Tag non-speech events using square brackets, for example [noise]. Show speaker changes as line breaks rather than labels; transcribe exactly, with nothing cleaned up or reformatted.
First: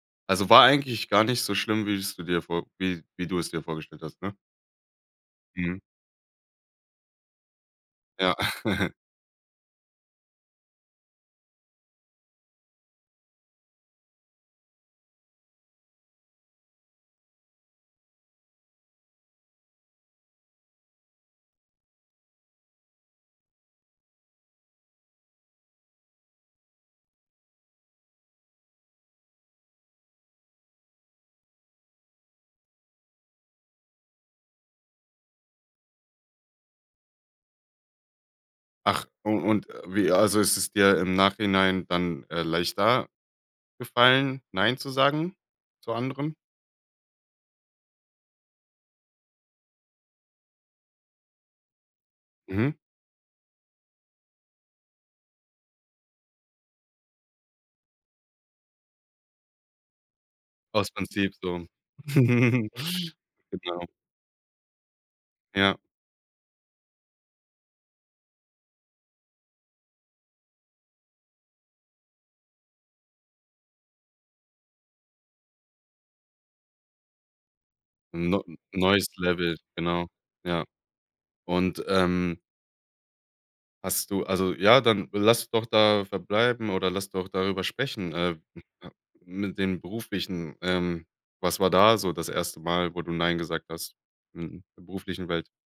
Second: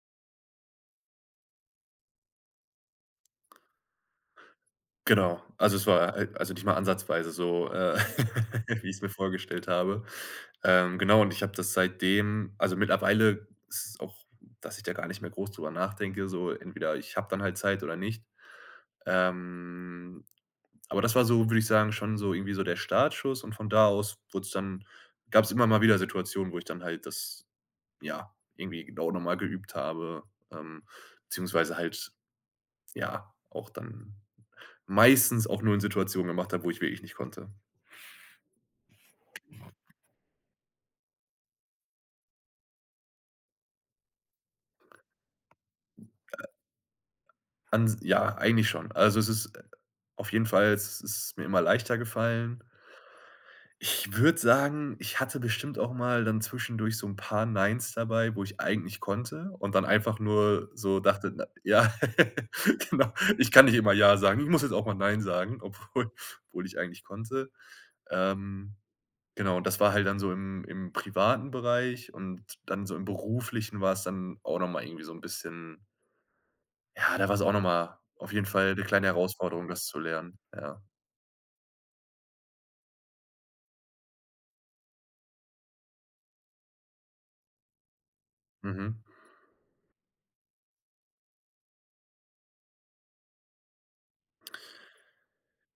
Also war eigentlich gar nicht so schlimm, wie es du dir vor wie wie du es dir vorgestellt hast, ne?
Genau, also
Mhm.
es war halt also nicht mal ansatzweise so, äh,
Ja.
[chuckles] wie
[chuckles]
ich's mir vorgestellt habe. Ähm, genau, und ich habe das seitdem also mittlerweile ist es auch, dass ich da gar nicht mehr groß drüber nachdenke so entweder ich habe dann halt Zeit oder nicht. Ähm, aber das war so, würde ich sagen, schon so irgendwie so der Startschuss und von da aus wurd's dann gab's immer mal wieder Situationen, wo ich dann halt das, ja, irgendwie genau noch mal geübt habe ähm, beziehungsweise halt, ja, auch dann meistens auch nur in Situationen gemacht habe, wo ich wirklich nicht konnte.
Ach un und wie also ist es dir im Nachhinein dann, äh, leichter gefallen, nein zu sagen zu anderen?
Ans ja, eigentlich schon. Also, es ist äh, auf jeden Fall es ist mir immer leichter gefallen.
Mhm.
Ich würde sagen, ich hatte bestimmt auch mal dann zwischendurch so 'n paar Neins dabei, wo ich eigentlich konnte, und dann einfach nur
Aus
so dachte
Prinzip
na
so.
ja,
[chuckles]
[chuckles] genau. Ich kann nicht
Genau.
immer Ja sagen, ich muss jetzt auch mal Nein sagen,
Ja.
obwohl obwohl ich eigentlich konnte. Ähm, genau, und das war halt dann so im im privaten Bereich und dann so im Beruflichen war's dann auch noch mal irgendwie so 'n bisschen ja, da war's auch noch mal
'N
auf
neu
jeden
'n
Fall 'ne
neues
kleine
Level,
Herausforderung, das zu
genau.
lernen,
Ja.
ja.
Und, ähm hast du also ja, dann lass doch da verbleiben oder lass doch darüber sprechen äh, [unintelligible]
Mhm.
mit dem Beruflichen. Ähm, was war da so das erste Mal, wo du nein gesagt hast in der beruflichen Welt?